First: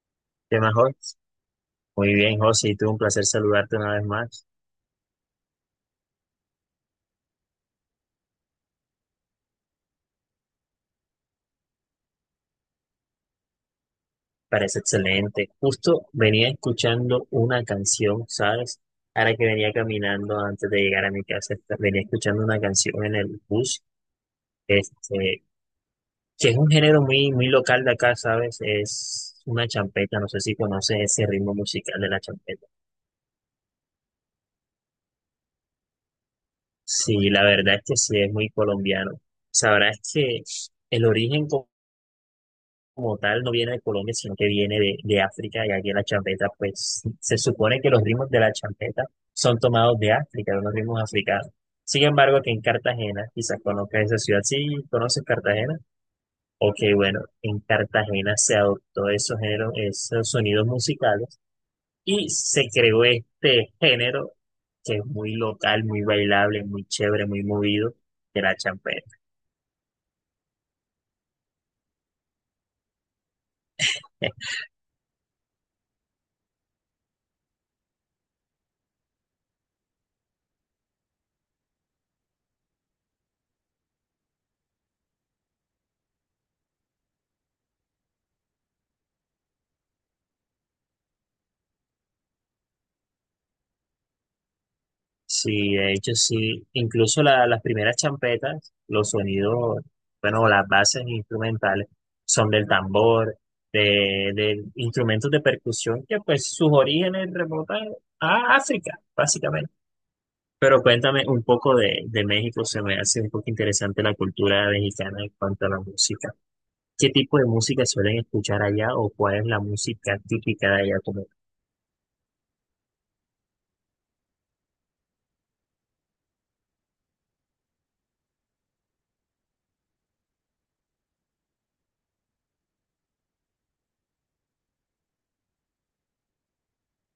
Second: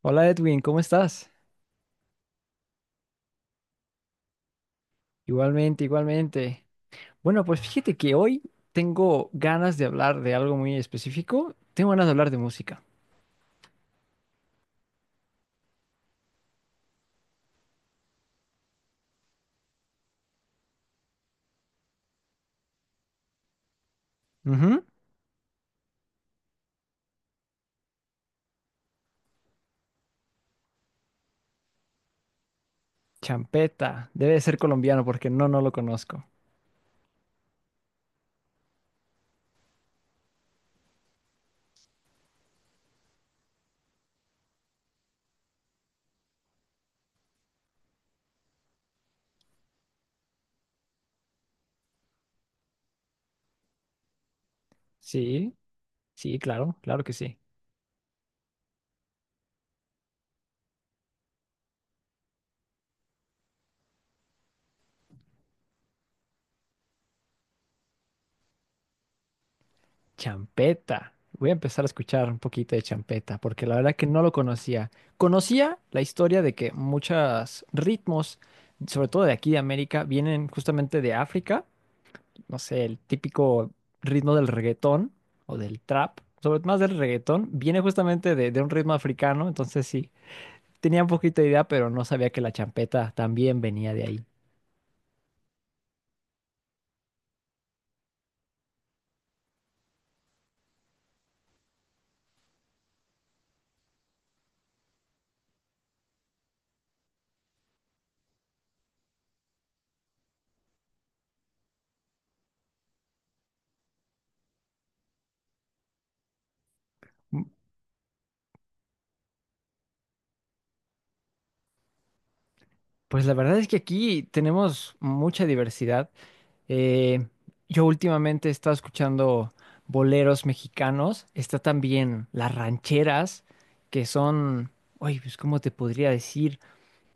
Hola ¿Qué Edwin, más, ¿cómo Jos? estás? Muy bien, José, y tú un placer saludarte una vez más. Igualmente, igualmente. Bueno, pues fíjate que hoy tengo ganas de hablar de algo muy específico. Tengo ganas de hablar de música. Parece excelente. Justo venía escuchando una canción, ¿sabes? Ahora que venía caminando antes de llegar a mi casa, venía escuchando una canción en el bus, Ujú. este, que es un género muy, muy local de acá, ¿sabes? Es una champeta, no sé si conoces ese ritmo musical de la champeta. Champeta. Debe de ser colombiano porque no lo conozco. Sí, la verdad es que sí, es muy colombiano. Sabrás que el origen como tal no viene de Colombia, sino que viene de África, y aquí en la champeta, pues se supone que los ritmos de la champeta son tomados de África, de unos ritmos africanos. Sin embargo, que en Cartagena, quizás conozcas esa ciudad, si ¿conoces Sí, Cartagena? sí, claro, Ok, claro que bueno, sí. en Cartagena se adoptó esos géneros, esos sonidos musicales y se creó este género que es muy local, muy bailable, muy chévere, muy movido, de la champeta. Champeta. Voy a empezar a escuchar un poquito de champeta porque la verdad que no lo conocía. Conocía la historia de que muchos ritmos, sobre todo de aquí de América, vienen justamente de África, no sé, el típico ritmo del reggaetón o del trap, sobre todo más del reggaetón, viene justamente de un ritmo africano. Entonces sí, tenía un poquito de idea, pero no sabía que la champeta también venía de ahí. Sí, de hecho sí, incluso las primeras champetas, los sonidos, bueno, las bases instrumentales son del tambor, de instrumentos de percusión que pues sus orígenes remontan a África, básicamente. Pero cuéntame un poco de México, se me hace un poco interesante la cultura mexicana en cuanto a la música. ¿Qué tipo de Mm, música suelen escuchar allá o cuál es la música típica de allá? pues la verdad es que aquí tenemos mucha diversidad. Eh, yo últimamente he estado escuchando boleros mexicanos, está también las rancheras, que son, oye, pues ¿cómo te podría decir?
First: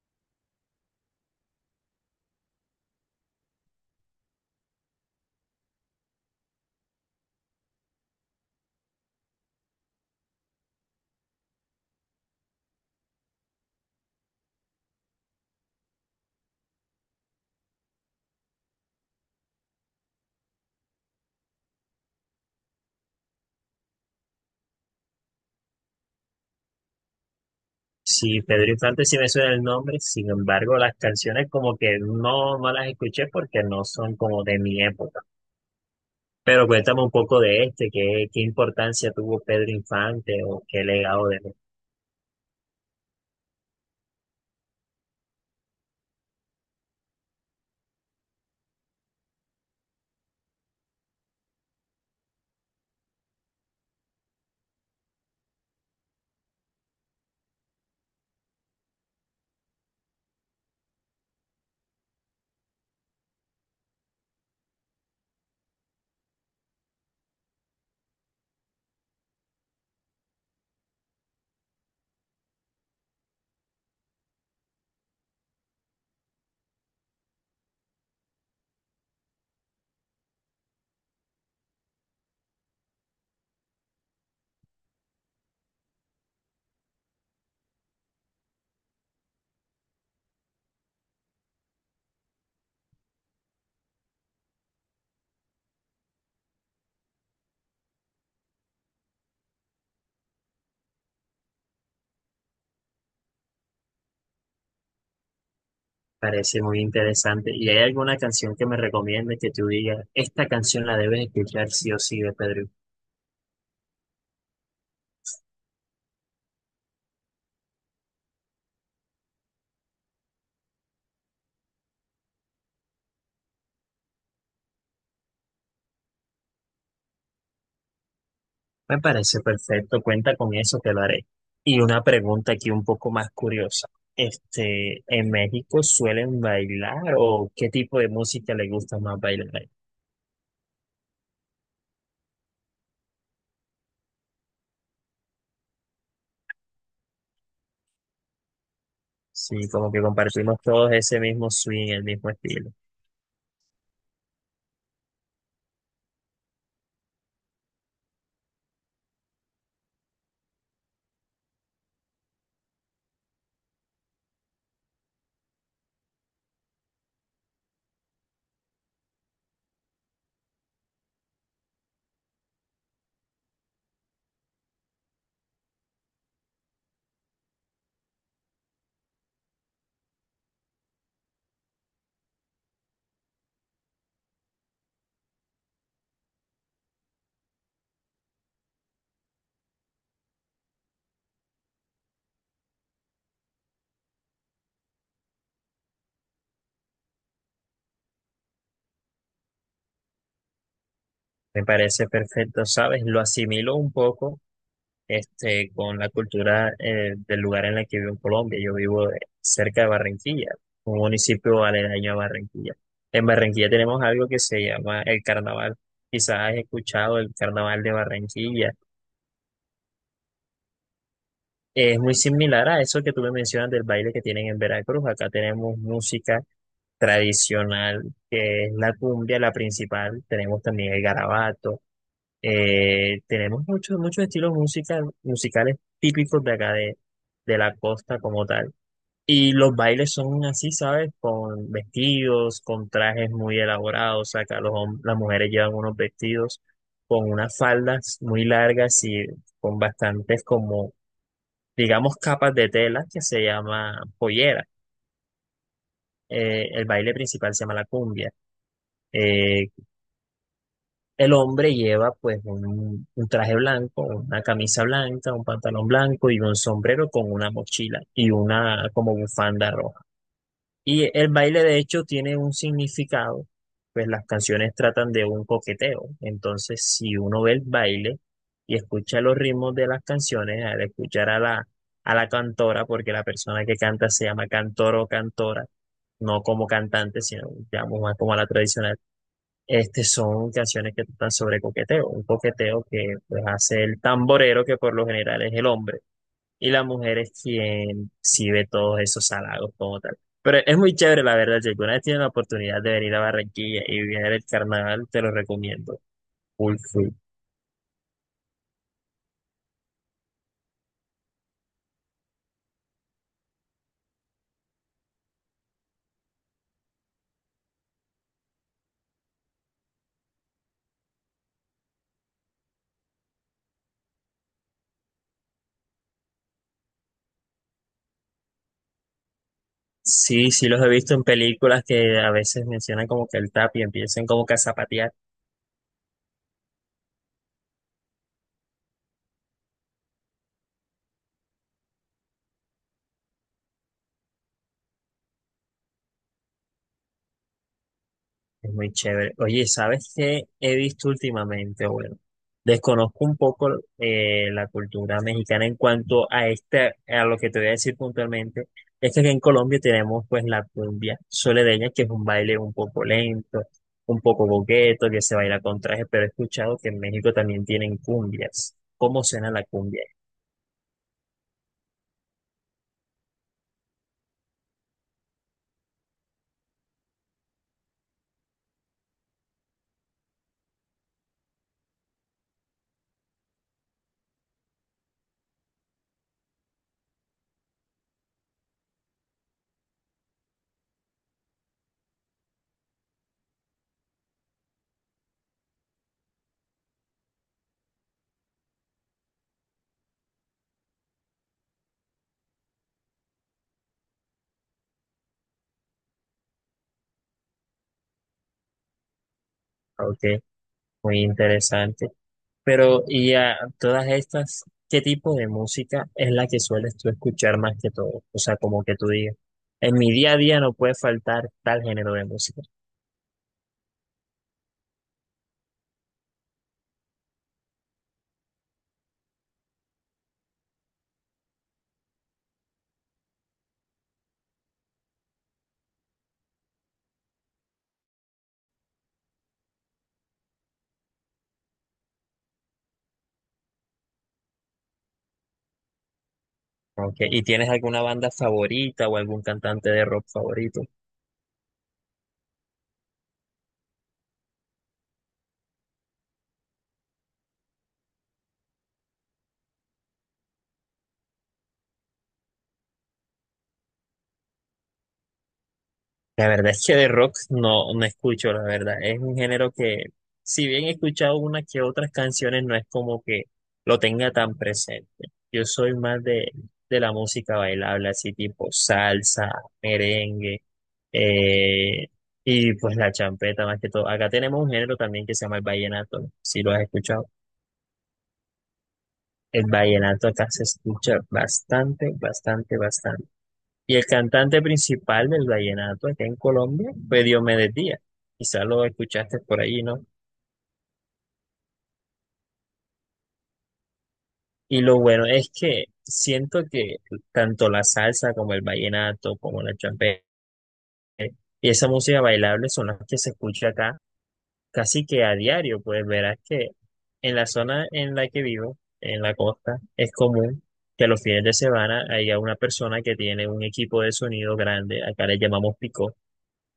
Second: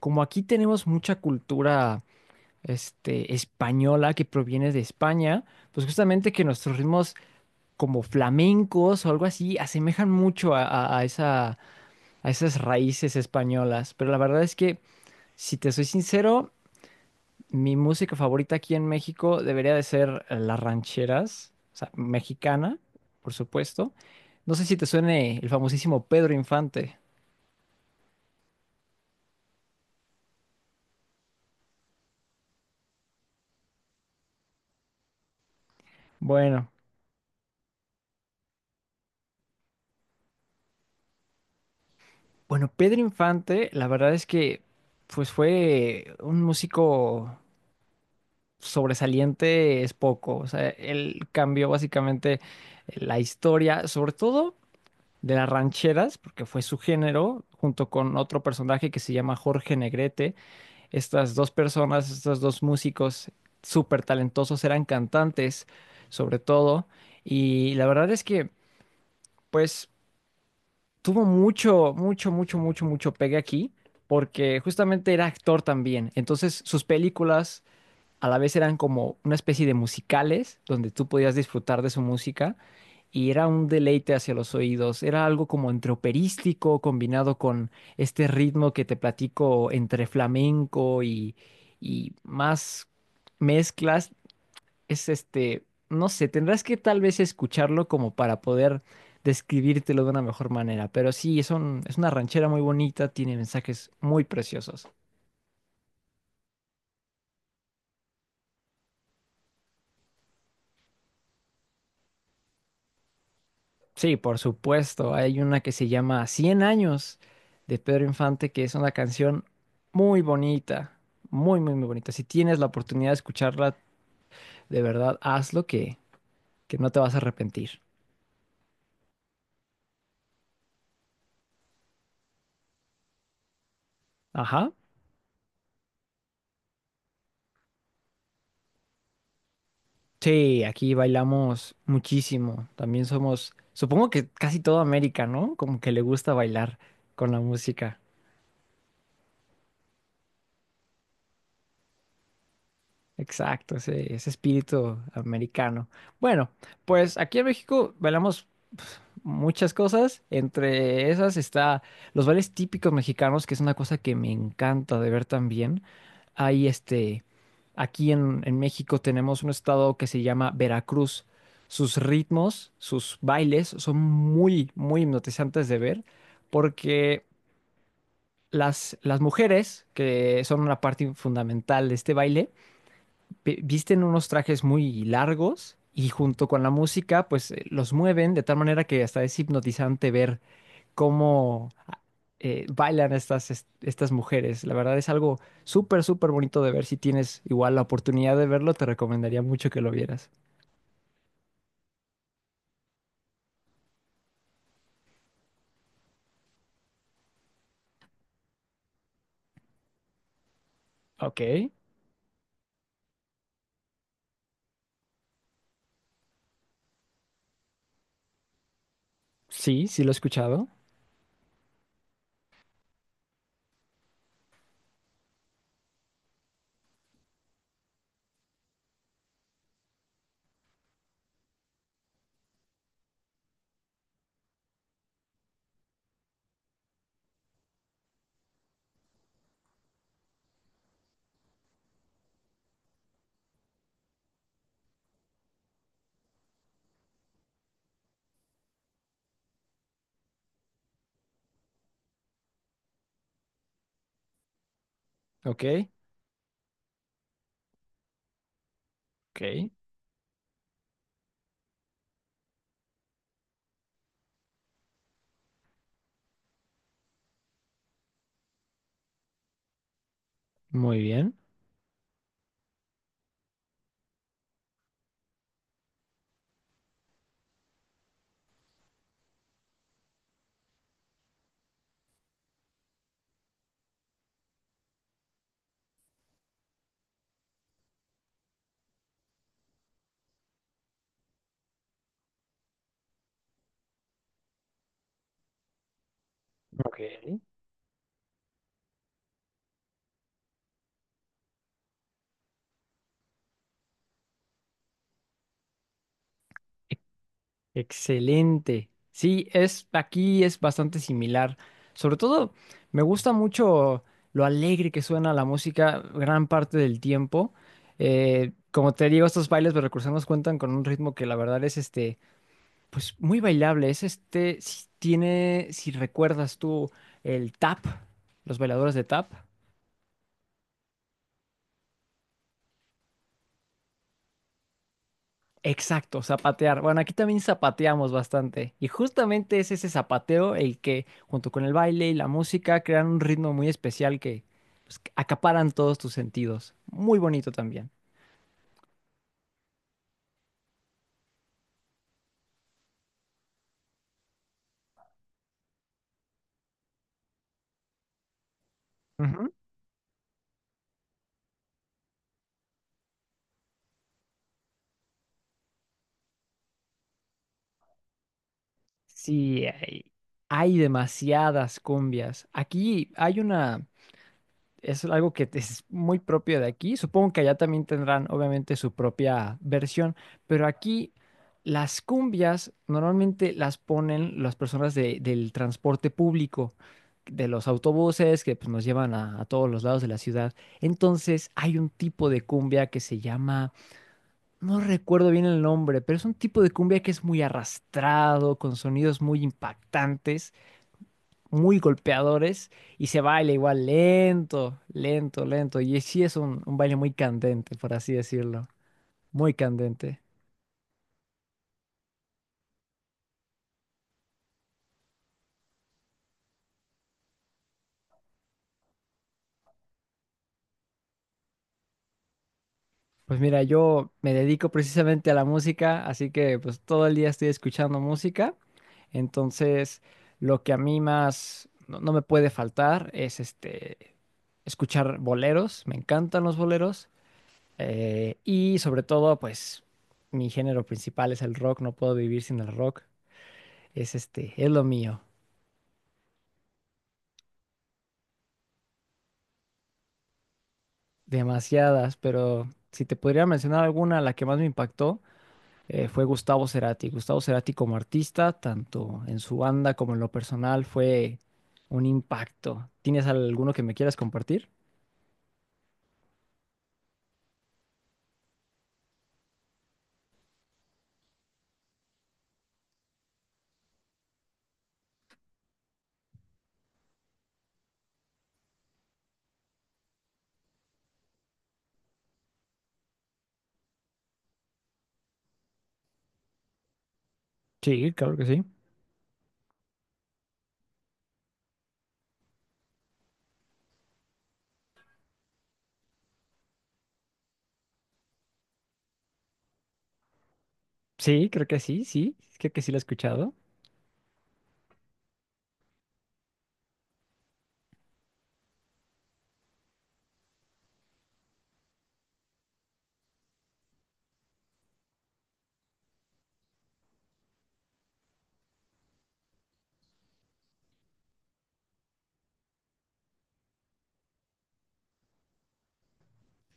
Como aquí tenemos mucha cultura española, que proviene de España, pues justamente que nuestros ritmos como flamencos o algo así asemejan mucho a, a esa, a esas raíces españolas. Pero la verdad es que, si te soy sincero, mi música favorita aquí en México debería de ser las rancheras, o sea, mexicana, por supuesto. No sé si te suene el famosísimo Pedro Infante. Sí, Pedro Infante sí me suena el nombre, sin embargo, las canciones como que no, no las escuché porque no son como de mi época. Pero Bueno, cuéntame un poco de este, qué, qué importancia tuvo Pedro Infante o qué legado de él. bueno, Pedro Infante, la verdad es que pues fue un músico sobresaliente es poco. O sea, él cambió básicamente la historia, sobre todo de las rancheras, porque fue su género, junto con otro personaje que se llama Jorge Negrete. Estas dos personas, estos dos músicos súper talentosos, eran cantantes, sobre todo. Y la verdad es que, pues, tuvo mucho, mucho, mucho, mucho, mucho pegue aquí. Porque justamente era actor también. Entonces, sus películas a la vez eran como una especie de musicales donde tú podías disfrutar de su música y era un deleite hacia los oídos. Era algo como entre operístico combinado con este ritmo que te platico, entre flamenco y más mezclas. Es este, no sé, tendrás que tal vez escucharlo como para poder describírtelo de una mejor manera. Pero sí, es una ranchera muy bonita, tiene mensajes muy preciosos. Parece muy interesante. ¿Y hay alguna canción que me recomiendes que tú digas, esta canción la debes escuchar sí o sí de Pedro? Sí, por supuesto. Hay una que se llama Cien años de Pedro Infante, que es una canción muy bonita, muy, muy, muy bonita. Si tienes la oportunidad de escucharla, de verdad, hazlo, que no te vas a arrepentir. Me parece perfecto, cuenta con eso, te lo haré. Y una pregunta aquí un poco más curiosa. Ajá. Este, ¿en México suelen bailar o qué tipo de música les gusta más bailar ahí? Sí, aquí bailamos muchísimo. También somos, supongo que casi toda América, ¿no? Como que le gusta bailar con la música. Sí, como que compartimos todos ese mismo swing, el mismo estilo. Exacto, ese espíritu americano. Bueno, pues aquí en México bailamos muchas cosas. Entre esas está los bailes típicos mexicanos, que es una cosa que me encanta de ver también. Hay este, aquí en México tenemos un estado que se llama Veracruz. Sus ritmos, sus bailes son muy, muy hipnotizantes de ver, porque las mujeres, que son una parte fundamental de este baile, visten unos trajes muy largos y junto con la música, pues los mueven de tal manera que hasta es hipnotizante ver cómo bailan estas, estas mujeres. La verdad es algo súper, súper bonito de ver. Si tienes igual la oportunidad de verlo, te recomendaría mucho que lo vieras. Me parece perfecto, ¿sabes? Lo asimilo un poco este, con la cultura del lugar en el que vivo en Colombia. Yo vivo cerca de Barranquilla, un municipio Ok. aledaño a Barranquilla. En Barranquilla tenemos algo que se llama el carnaval. Quizás has escuchado el carnaval de Barranquilla. Sí, sí lo he escuchado. Es muy similar a eso que tú me mencionas del baile que tienen en Veracruz. Acá tenemos música tradicional, que es la cumbia, la principal. Tenemos también el garabato. Tenemos muchos muchos estilos musical, musicales típicos de acá de la costa como tal. Y los bailes son así, ¿sabes? Con vestidos, con trajes muy elaborados. O sea, acá los, las mujeres llevan unos vestidos con unas faldas muy largas y con bastantes como, digamos, capas de tela que se llama pollera. Ok, El baile principal se llama la cumbia. Eh, ok. El hombre lleva pues un traje blanco, una camisa blanca, un pantalón blanco y un sombrero con una mochila y una como bufanda roja. Muy Y el bien. baile de hecho tiene un significado, pues las canciones tratan de un coqueteo. Entonces, si uno ve el baile y escucha los ritmos de las canciones, al escuchar a la cantora, porque la persona que canta se llama cantor o cantora, no como cantante, sino digamos más como a la tradicional, este son canciones que tratan sobre coqueteo, un coqueteo que pues, hace el tamborero, que por lo general es el hombre, y la Ok. mujer es E- quien sí ve todos esos halagos como tal. Pero es muy chévere, la verdad. Si alguna vez tienes la oportunidad de venir a Barranquilla y vivir el carnaval, te lo recomiendo. Full, full. Excelente. Sí, es aquí es bastante similar. Sobre todo, me gusta mucho lo alegre que suena la música gran parte del tiempo. Como te digo, estos bailes de recursos nos cuentan con un ritmo que la verdad es este. Pues muy bailable, es este, si tiene, si recuerdas tú el tap, los bailadores de tap. Sí, sí los he visto en películas que a veces mencionan como que el tap y empiezan como que a zapatear. Exacto, zapatear. Bueno, aquí también zapateamos bastante. Y justamente es ese zapateo el que, junto con el baile y la música, crean un ritmo muy especial que pues, que acaparan todos tus sentidos. Muy bonito también. Es muy chévere. Oye, ¿sabes qué he visto últimamente? Bueno, desconozco un poco la cultura mexicana en cuanto a este, a lo que te voy a decir puntualmente. Es que aquí en Ujú. Colombia tenemos pues la cumbia soledeña, que es un baile un poco lento, un poco boqueto, que se baila con traje, pero he escuchado que en México también tienen cumbias. ¿Cómo suena la Sí, cumbia? hay demasiadas cumbias. Aquí hay una. Es algo que es muy propio de aquí. Supongo que allá también tendrán, obviamente, su propia versión, pero aquí las cumbias normalmente las ponen las personas del transporte público, de los autobuses que pues, nos llevan a todos los lados de la ciudad. Entonces hay un tipo de cumbia que se llama, no recuerdo bien el nombre, pero es un tipo de cumbia que es muy arrastrado, con sonidos muy impactantes, muy golpeadores y se baila igual lento, lento, lento. Y sí es un baile muy candente, por así decirlo. Muy candente. Ok, muy interesante. Pero, y a todas estas, ¿qué tipo de música es la que sueles tú escuchar más que todo? O sea, como que tú digas, en mi día a día no puede faltar tal género de música. Pues mira, yo me dedico precisamente a la música, así que pues todo el día estoy escuchando música. Entonces, lo que a mí más no me puede faltar es este escuchar boleros. Me encantan los boleros. Y sobre todo, pues mi género principal es el rock. No puedo vivir sin el rock. Es este, es lo mío. Ok, ¿y tienes alguna banda favorita o algún cantante de rock favorito? Demasiadas, pero si te podría mencionar alguna, la que más me impactó, fue Gustavo Cerati. Gustavo Cerati como artista, tanto en su banda como en lo personal, fue un impacto. ¿Tienes alguno que me quieras compartir? La verdad es que de rock no, no escucho, la verdad. Es un género que, si bien he escuchado unas que otras canciones, no es como que lo tenga tan presente. Yo soy más de la música bailable, así tipo salsa, merengue, eh, y pues la champeta más que todo. Acá tenemos un género también que se llama el vallenato, ¿no? Si lo has escuchado. Sí, claro que sí. El vallenato acá se escucha bastante, bastante, bastante. Y el cantante principal del vallenato acá en Colombia fue Diomedes Díaz. Quizás lo escuchaste por ahí, ¿no? Sí, creo que sí, sí, creo que sí lo he escuchado. Y lo bueno es que siento que tanto la salsa como el vallenato, como la champeta y esa música bailable son las que se escucha acá casi que a diario. Pues verás que en la zona en la que vivo, en la costa, es común que los fines de semana haya una persona que tiene un equipo de sonido grande, acá le llamamos picó,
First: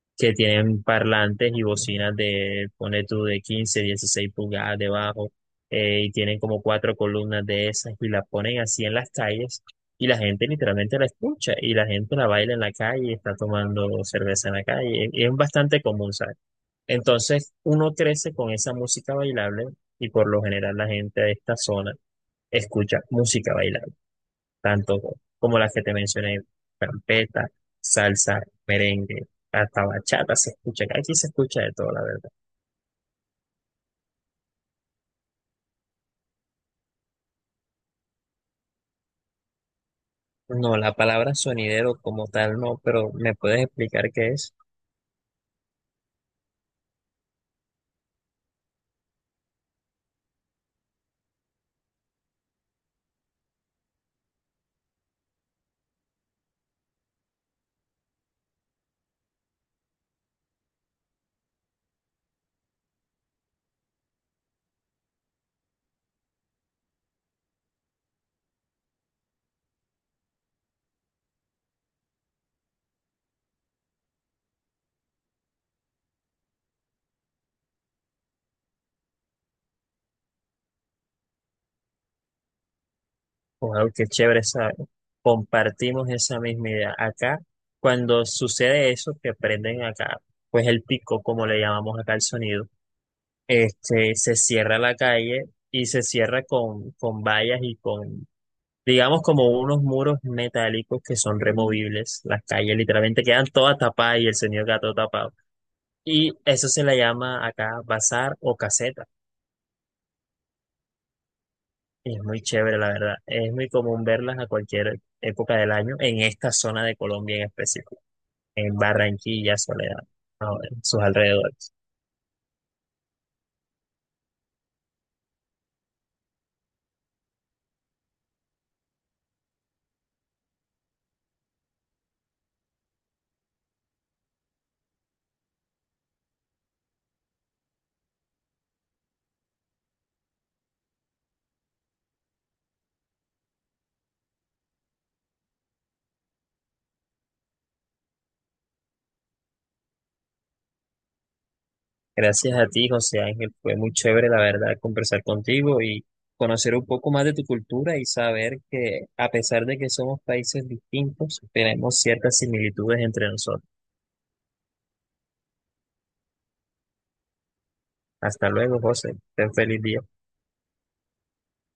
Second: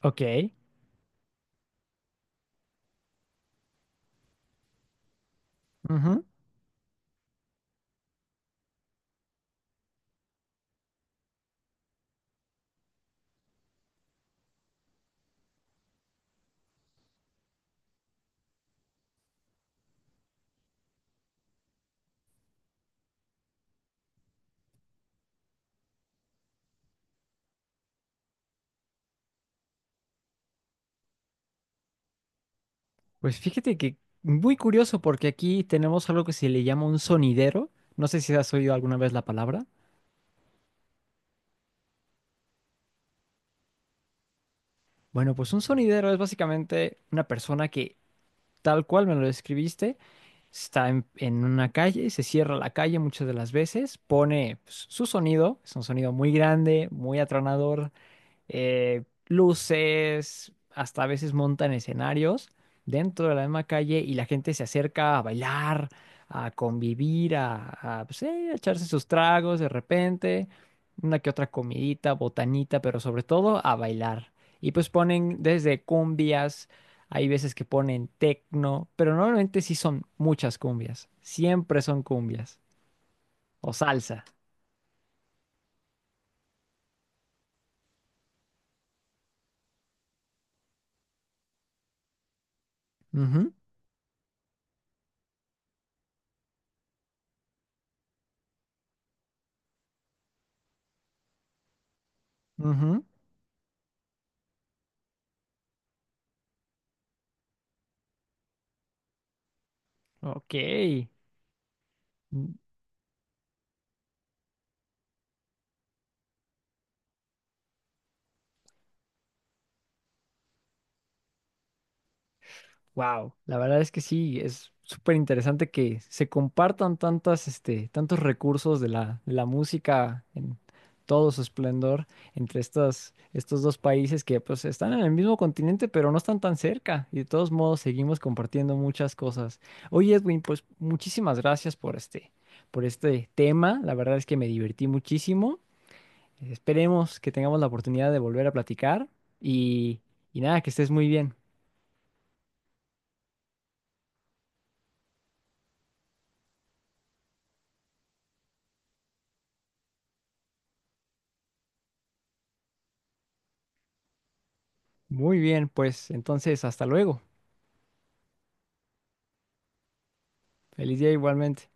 Ok. que tienen parlantes y bocinas de, pone tú, de 15 16 pulgadas debajo, y Ujú. tienen como 4 columnas de esas y las ponen así en las calles y la gente literalmente la escucha y la gente la baila en la calle, está tomando cerveza en la calle, y es bastante común, ¿sabes? Entonces uno crece con esa música bailable y por lo general la gente de esta zona escucha música bailable tanto como las que te mencioné, carpeta, salsa, merengue, hasta bachata se escucha, que aquí se escucha de todo, la verdad. Pues fíjate que muy curioso porque aquí tenemos algo que se le llama un sonidero. No sé si has oído alguna vez la palabra. No, la palabra sonidero como tal no, pero ¿me puedes explicar qué es? Bueno, pues un sonidero es básicamente una persona que, tal cual me lo describiste, está en una calle, se cierra la calle muchas de las veces, pone pues, su sonido, es un sonido muy grande, muy atronador, luces, hasta a veces montan escenarios dentro de la misma calle y la gente se acerca a bailar, a convivir, a, pues, sí, a echarse sus tragos de repente, una que otra comidita, botanita, pero sobre todo a bailar. Y pues ponen desde cumbias, hay veces que ponen tecno, pero normalmente sí son muchas cumbias, siempre son cumbias o O algo que es salsa. chévere, ¿sabes? Compartimos esa misma idea. Acá, cuando sucede eso, que prenden acá, pues el pico, como le llamamos acá el sonido, Ujú, este, se cierra la calle y se cierra con vallas y con, digamos, como unos muros metálicos que son removibles. Las calles ujú. literalmente quedan todas tapadas y el señor gato tapado. Y eso se le llama acá bazar o caseta. Ok. Y es muy chévere, la verdad. Es muy común verlas a cualquier época del año en esta zona de Colombia en específico, en Barranquilla, Soledad, en sus alrededores. Wow, la verdad es que sí, es súper interesante que se compartan tantas, este, tantos recursos de la música en todo su esplendor entre estas, estos dos países que pues están en el mismo continente, pero no están tan cerca y de todos modos seguimos compartiendo muchas cosas. Oye, Edwin, pues muchísimas gracias por este tema. La verdad es que me divertí muchísimo. Esperemos que tengamos la oportunidad de volver a platicar y, y nada, que estés muy bien. Gracias a ti, José Ángel. Fue muy chévere, la verdad, conversar contigo y conocer un poco más de tu cultura y saber que a pesar de que somos países distintos, tenemos ciertas similitudes entre nosotros. Muy bien, pues entonces hasta luego. Hasta luego, José. Ten feliz día. Feliz día igualmente.